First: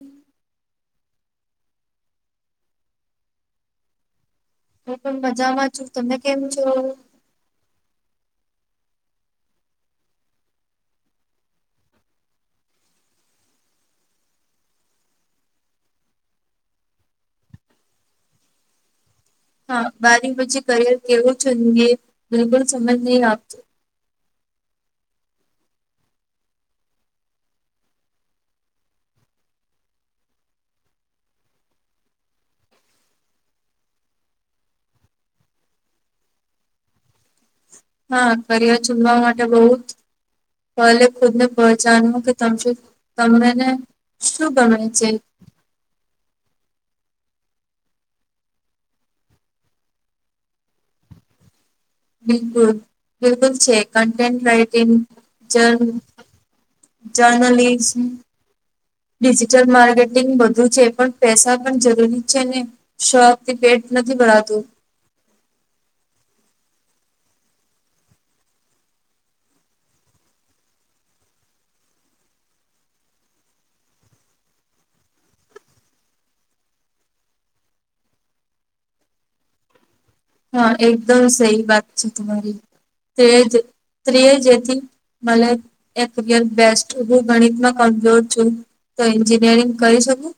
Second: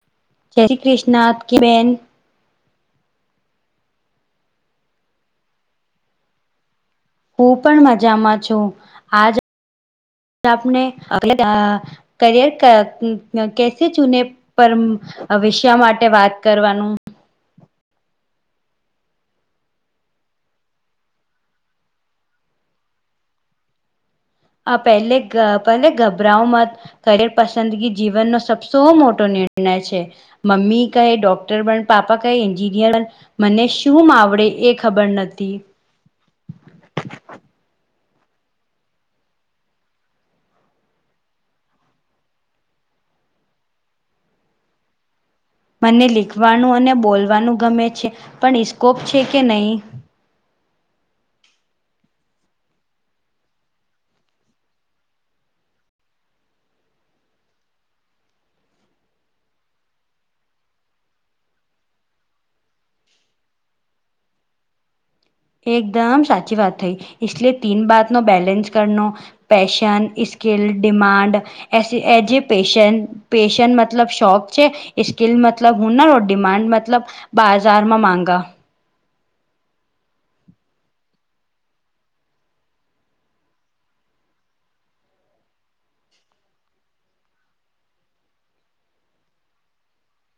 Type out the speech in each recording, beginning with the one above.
હમ. જય શ્રી કૃષ્ણ આપકી બેન. હું પણ મજા માં છું તમે કેમ છો. હું પણ મજામાં છું આજ આપને કરિયર ક કેશે ચુને. પરમ આવિષા માટે વાત કરવાનું. હા બારી પછી કરિયર કેવું છે બિલકુલ સમજ નહી આપતો આ પહેલે ગ પહેલે ઘબરાઓ મત કરિર પસંદગી જીવનનો સબસો મોટો નિર્ણય છે. મમી કહે ડોક્ટર બન પાપા કહે ન્જીિનિયર બન. મને શું માવડે એ ખબર નથી હા કરિયર ચુનવા માટે બહુ જ. પલે ખુદ ને પચાનવું કે તામસી તમને શું ગમે છે. મને લીખવાનું અને બોલવાનું ગમે છે પણ ઇસ્કોપ છે કે નહીં. બિલકુલ બિલકુલ છે કન્ટેન્ટ રાઇટિંગ જન જર્નલિસ્ટ ડિજિટલ માર્કેટિંગ બધું છે પણ પૈસા પણ જરૂરી છે ને શક થી પેટ નથી ભરાતું. એકદમ સાચી વાત થઈ ઈશલે તીન બાતનો બેલેન્સ કરનો પેશન ઈસ્કીલ ડિમાન્ડ એશી એ જે પેશન પેશન મતલબ શોખ છે. ઈસ્કિલ મતલબ હું ના ડિમાડ મતલબ બાજારમાં મામાંગા હા એકદમ સહી વાત છે તમારી તે જ તે જ હતી. મલય એક દમ બેસ્ટ હું ગણિતમાં કમજોર છું. તો એન્જિનિયરિંગ કરી શકું.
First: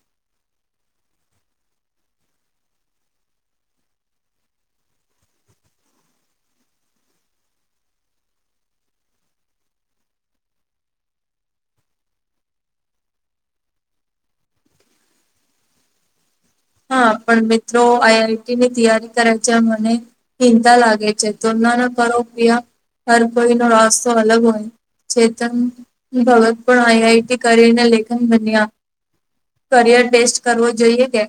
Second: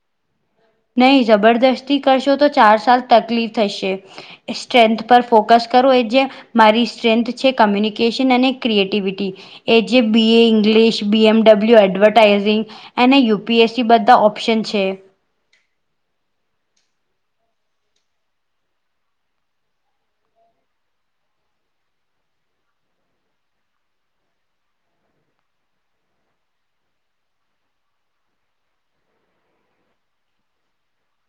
નહી જબરદસ્તી કરશો તો ચાર સાલ તકલીફ થશે. સ્ટ્રેન્થ પર ફોકસ કરવું એ જે. મારી સ્ટ્રેન્થ છે કમ્યુનિકેશન અને ક્રિએટિવિટી. એ જે બી એઇંગ્લિશ બી એમડબલ્યુ એડવટાઈઝિંગ. એને યુપીએસસી બધા ઓપ્શન છે. હા પણ મિત્રો આઈઆઈટી ની તૈયારી કરે છે મને. ચિંતા લાગે છે તોનાના કરો કીયા હર કોઈ ન રસ્તો અલગ હોય. ચેતન ભગતપ આઈ આઈટી કરીને લેખન બન્યા. કરિયર ટેસ્ટ કરવો જોઈએ કે.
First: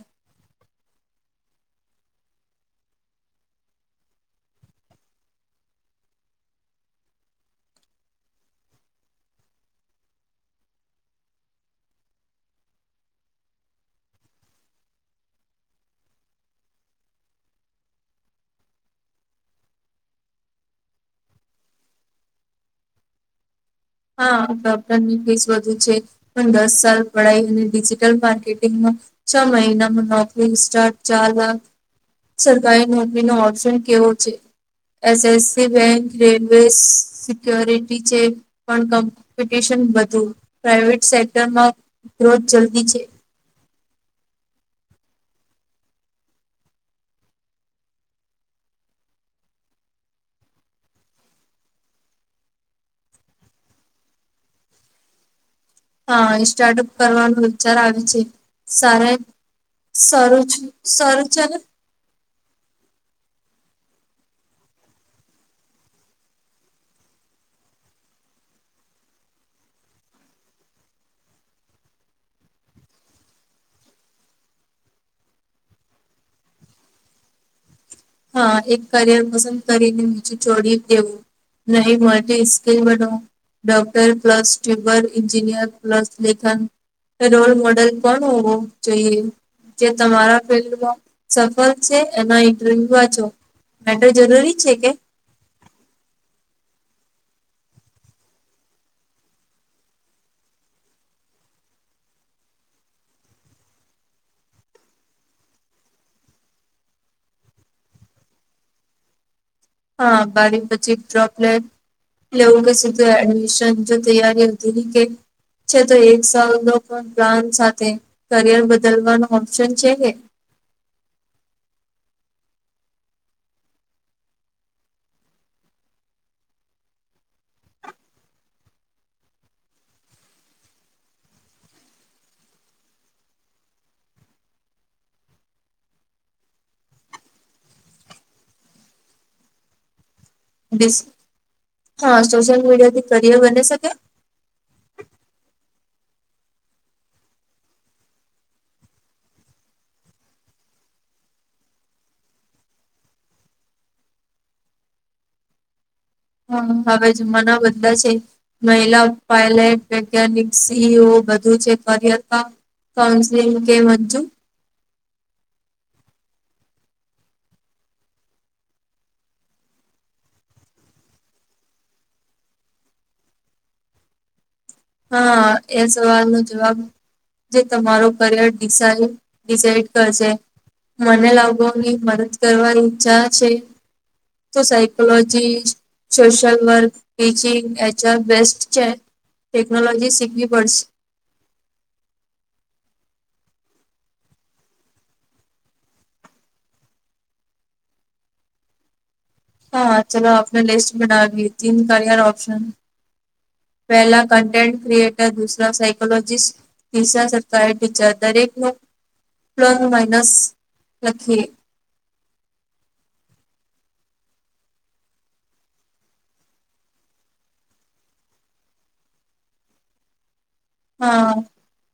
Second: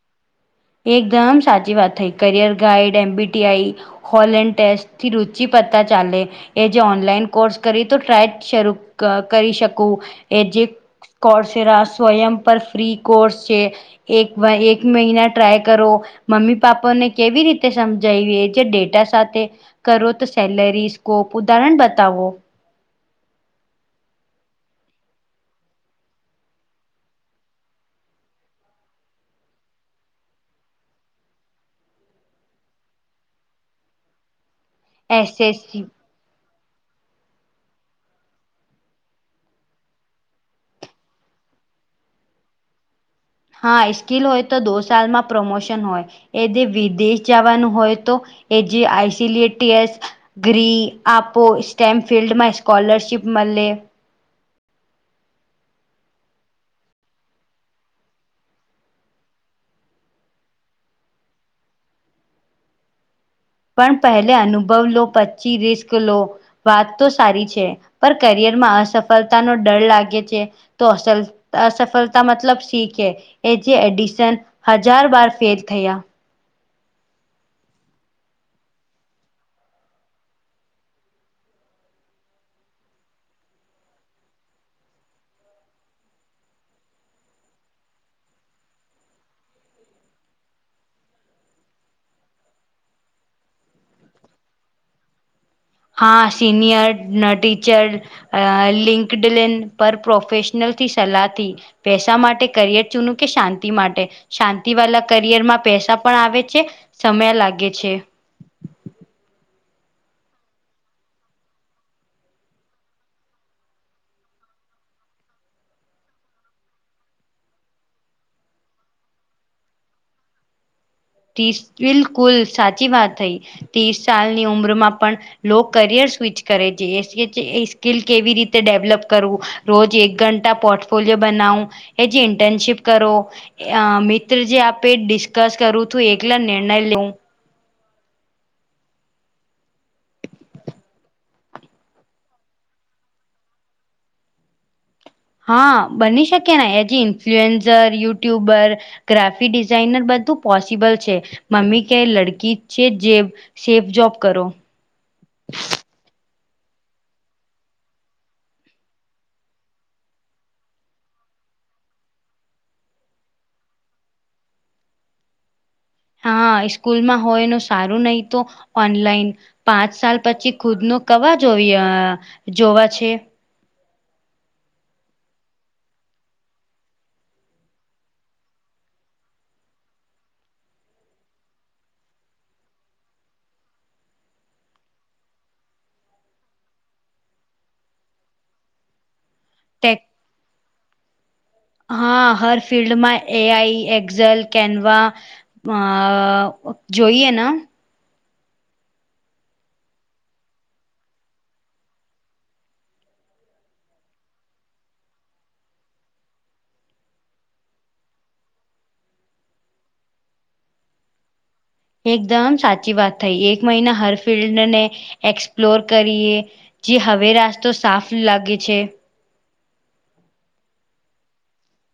એકદમ સાચી વાત થઈ કરિયર ગાઈડ એમબીટીઆઈ. હોલેન્ડ ટેસ્ટથી રુચિ પતા ચાલે. એ જે ઓનલાઈન કોર્સ કરી તો ટ્રાય શરૂ ક કરી શકું એ જે. કોર્સેરા સ્વયં પર ફ્રી કોર્સ છે એક એક મહિના. ટ્રાય કરો મમ્મી પાપાને કેવી રીતે સમજાવી છે ડેટા સાથે. કરો તો સેલરી સ્કોપ ઉદાહરણ બતાવો. હા ડૉક્ટર ની ફીસ વધુ છે. પણ દસ સાલ પડાય અને ડિજિટલ માર્કેટિંગમાં. છ મહિનામાં નોકરી સ્ટાર્ટ ચાલ લ. સરકારી નોકરીનો ઓપ્શન કેવો છે. એસએસસી બેંક રેલવે [unintelligible] સિક્ય્યોરિટી છે. પણ કોમ્પિટિશન વધુ પ્રાઈવેટ સેક્ટરમાં ગ્રોથ જલ્દી છે. હા સ્કીિલ હોય તો દો સાલમાં પ્રમોશન હોય. એ જે વિદેશ જવાનું હોય તો એ જે [unintelligible] ગ્રી આપો સ્ટેમ ફિલ્ડમાં સ્કોલરશીપ મળે. હા સ્ટાર્ટઅપ કરવાનું વિચાર આવે છે સાર. સરરોજ સરજન. પણ પહેલે અનુભવ લો પછી રિસ્ક લો. વાત તો સારી છે પણ કરિયર માં અસફળતાનો ડર લાગે છે. તો અસલ અસફલતા મતલબ શીખે. એ જે એડિશન હજાર બાર ફેલ થયા. હા એક કરિયર પસંદ કરીને બીજુ [inaudible] દેવું. નહી માટે skill [inaudible] doctor plus ટ્યબર engineer plus લેખન. રોલ મોડેલ કોણ હોવો જોઈએ. જે તમારા ફિલ્ડમાં સફળ છે એના. અ વા છો મેટર જરૂરી છે કે. હા સિનિયર ન ટીચર. અ લિંકડીન ન પર પ્ર્રોફેેશનલથી સલાહથી. પૈસા માટે કરિયર ચૂનું કે શાંતિ માટે. શાંતિ વાળા કરિયરમાં પૈસા પણ આવે છે સમય લાગે છે. હા બારી પછી ડ્રોપલેટ. એ લો એવું કે સીધું એડમિશન જો તૈયારી હતી ને કે. છે તો એક સ પ્લાન સાથે કરિયર બદલવાનો ઓપ્શન છે કે. [inaudible] બિલકુલ સાચી વાત થઈ ત્રીસ સાલની ઉંમરમાં પણ. લો કરિયર સ્વિચ કરે છે એ [inaudible] સ્કીલ કેવી રીતે ડેવલપ કરવું. રોજ એક ઘંટા પોર્ટફોલિયો બનાવ એજી ઇન્ટર્નશિપ કરો. અ મિત્ર જે આપે ડિસ્કસ કરું છું એકલા નિર્ણય લેવું. [inaudible] હા સોશિયલ મીડિયાથી કરિયર બની શકે. હા બની શકે ને હજી ઇન્ફ્લુએન્ઝર યુટ્યુબર. ગ્રાફિક ડિઝાઇનર બધું પોસિબલ છે મમ્મી કે લડકી છે જે. સેફ જોબ કરો. [inaudible] હા હવે જમાના બધલા છે [inaudible] મહિલા પાયલટ વૈજ્ઞાનિક સીઈઓ બધું છે કર [inaudible] કઉન્સેલિંગ કેમ હતું. હા સ્કૂલમાં હોય ન સારું નહી તો ઓનલાઈન. પાંચ સાલ પછી ખુદ નુ કવા જો [inaudible] જોવા છે. હા એ સવાલ નો જવાબ. જે તમારો કરિયર ડિસાઇડ ડિસાઇડ કરશે. મને [unintelligible] મદદ કરવાની ઈચ્છા છે. તો psychology social work teaching HR best છે. ટેક ટેક્નોલોજી શીખવી પડશે. હા હર ફિલ્ડમાં એ આઈ એક્ઝલ કેનવા અ અ જોઈએ ન. હા ચલો આપને લિસ્ટ બનાવીએ તીન કરયર ઓપ્શન. પહેલા કન્ટેન્ટ ક્રિએટર, દુસરા સાયકોલોજીિસ્ટ તીસરા સર [unintelligible] દરેક નું પ્લસ માઇનસ લખી એકદમ સાચી વાત થઈ. એક મહિના હર ફિલ્ડ ને એક્સપ્લોર કરીએ. જે હવે રાસ્તો સાફ લાગે છે. હા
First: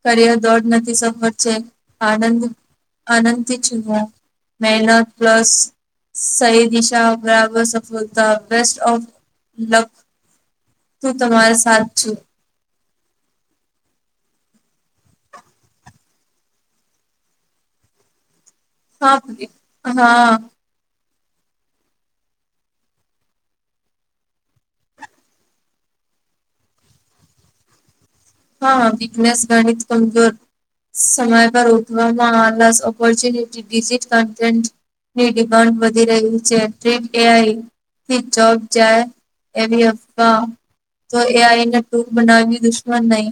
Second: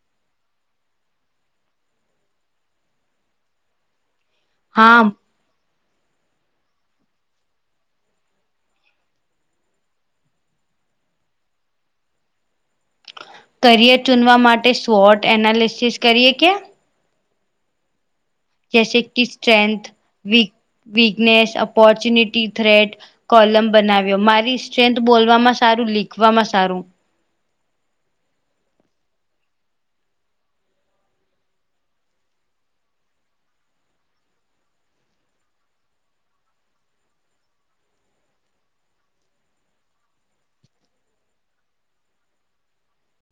કરિયર દોડ નથી, સફર છે. આનંદ આનંદ થી ચૂનો હા મેહનત પ્લસ સહી દિશા બરાબર સફળતા બેસ્ટ ઓફ લક. તું તમાર સાથ છું. કરિયર ચૂનવા માટે શોટ એનાલિસિસ કરીએ કે. જસે હા કે પ્રિય. સ્ટ્રેન્થ હા weak weakness, opportunity threat column બનાવ્યો. મારી સ્ટ્રેન્થ બોલવામાં સારું, લીખવામાં સારું. હા વીકનેસ ગણીત કમજોર. સમય પર ઉઠવામાં આળસ, ઓપોર્ચ્યુનિટી ડિજિટ કન્ટેન્ટ ની ડિમાન્ડ વધી રહી છે. ડ્રીમ એ આઈ થી જોબ જાય એવી અફવા તો એ આઈને દૂત બનાવી દુશ્મન નહી.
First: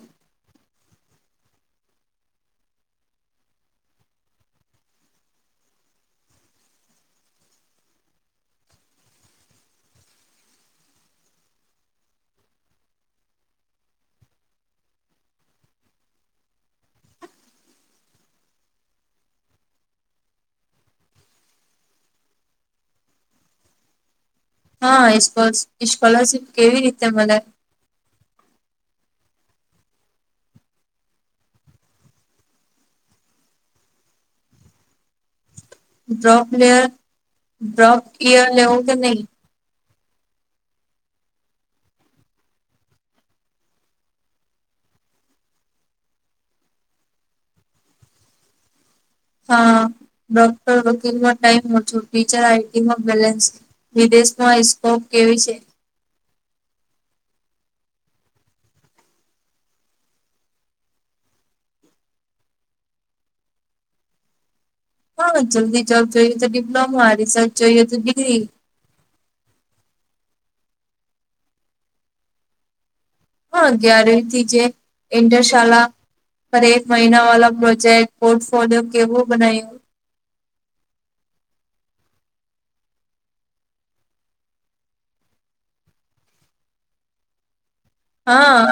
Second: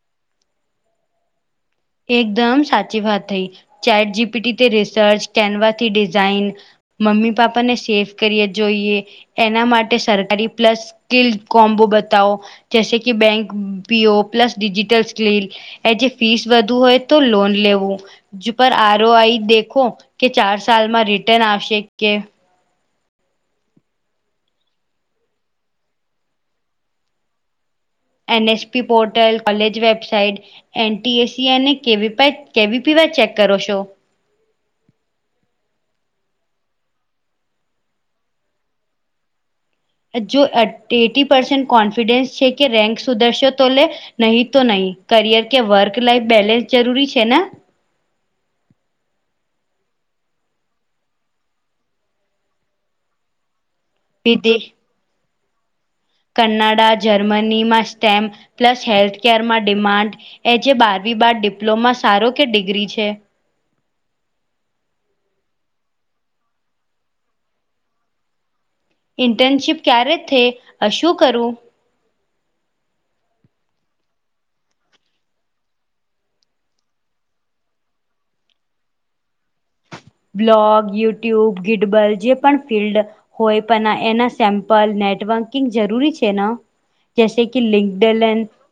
એકદમ સાચી વાત થઈ. ચેટ જીપીટીથી રિસર્ચ, કેનવાથી ડિઝાઇન મમ્મી પાપા ને સેફ કરીએ જોઈએ એના માટે સરકારી પ્લસ, સ્કીલ કોમ્બો બતાવો. જૈસે કે bank P O plus digital skill એજે ફીસ વધુ હોય તો લોન લેવું. જ પર આરો આઈ દેખો કે ચાર સાલમાં રિટર્ન આવશે કે. હા ઈ સપો સ્કોલરશિપ કેવી રીતે મલે. N S P portal, college website N T એસી અને કેવી પેક કેવી પીવા ચેક કરો છો. ડ્રોપ લેયર, ડ્રોપ કિયર ને એવું બધું નય. જો એટ એટી પરસેન્ટ કોન્ફિડન્સ છે કે રેન્ક સુધરશે તો લે. નહીં તો નય. કરિયર કે વર્ક લાઈફ બેલેન્સ જરૂરી છે ને. હા ડોક્ટર, વકીલમાં ટાઈમ ઓછો થઈ જાય. આઈટીમાં બેલેન્સ વિદેશમાં વિદેશ ઈસ્કોપ કેવી છે? કનાડા, જર્મનીમાં સ્ટેમ પ્લસ હેલ્થકેરમાં ડિમાન્ડ એ જે બારમી બાદ ડિપ્લોમા સારો કે ડિગ્રી છે. હા જલ્દી જોબ જોયે તો ડિપ્લોમા હારી રિસર્ચ જોયે તો ડિગ્રી. ઇન્ટર્નશીપ ક્યારે થે અ શું કરું. હા ગ્યારવી થી જે ઇન્ટરશાલા પર એક મહિના વાળા પ્રોજેક્ટ, પોર્ટફોલિયો કેવું બનાય્યું. બ્લોગ, યુટ્યુબ, ગિટબલ જે પણ ફિલ્ડ હોય પણ એના સેમ્પલ નેટવર્કિંગ જરૂરી છે ને. જેસે કે લિંકડલન. હા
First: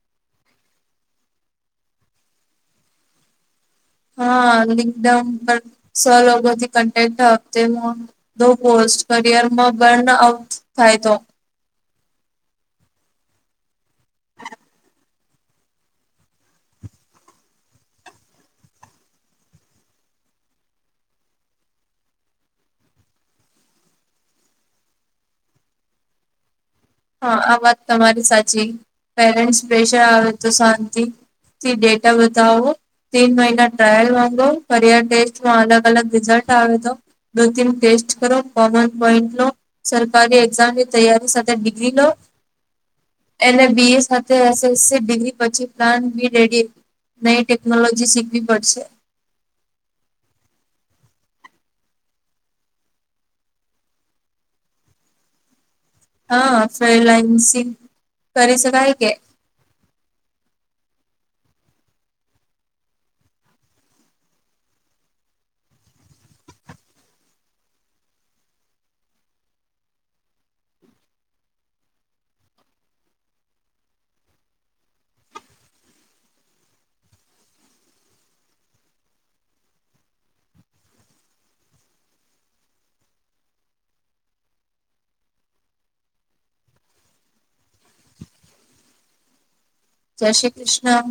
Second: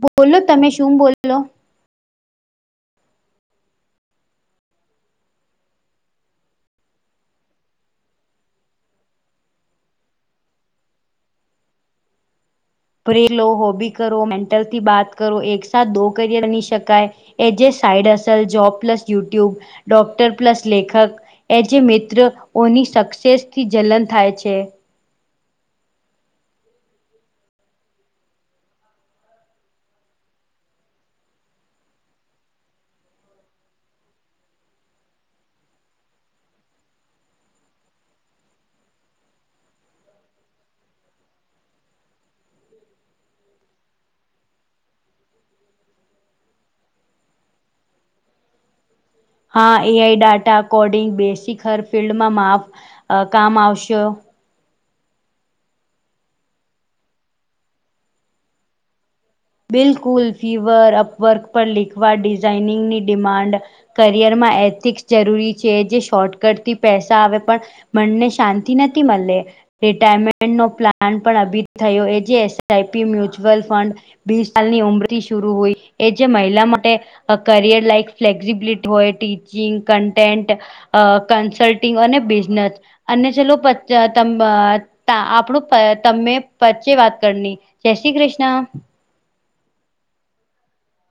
બોલો તમે શું બોયલા? હા લિંકડમ પણ સો લોકોથી કન્ટેન્ટ આપતું હા. દો પોસ્ટ કરિયરમાં બર્ન આઉટ થાય તો. પ્રે લો, હોબી કરો. મેન્ટલથી બાત કરો એકસાથ દો કરિયર બની શકાય. એ જે સાઈડ અસલ job plus YouTube, doctor plus લેખક. એ જે મિત્ર ઓની સક્સેસ થી જલન થાય છે. હા આ વાત તમારી સાચી. પેરેન્ટ્સ પ્રેશર આવે તો શાંતિ. થી ડેટા બતાવો. તીન મહિના ટ્રાયલ માંગો કરિયર ટેસ્ટમાં અલગ અલગ રિઝલ્ટ આવે તો. દો દિન ટેસ્ટ કરો. કોમન પોઈન્ટ લો સરકારી એક્ઝામની તૈયારી સાથે બી લી લો એને બી એ સાથે એસસિગ્રી પછી પ્લાન બી રેડી. નઈ ટેકનોલોજી શીખવી પડશે. હા એઆઈ ડાટા કોડિંગ બેસી હર ફિલ્ડમાં માફ કામ આવશે. હા ફ્રીલાન્સિંગ કરે છે કાય કે. બિલકુલ ફીવર અપવર્ક પર લીખવા ડિઝાઇનિંગની ડિમાન્ડ કરિયર માં એથિક્સ જરૂરી છે જે શોર્ટકટ થી પૈસા આવે પણ. મનને શાંતિ નથી મળે. રિટાયરમેન્ટ નો પ્લાન પણ અભી થયો એ જે એસઆઈપી મ્યુચ્યુઅલ ફંડ. બીસ સાલની ઉંમરથી શરુ હોય એ જે મહિલા માટે. કરિયર લાઈક ફ્લેક્સિબિલિટી હોય ટીચિંગ કન્ટેન્ટ. અ કન્સલ્ટિંગ અને બિઝનેસ. અને ચલો આપણું તમે પ્ચે વાત કરની. જય શ્રી કૃષ્ણ. જય શ્રી કૃષ્ણ.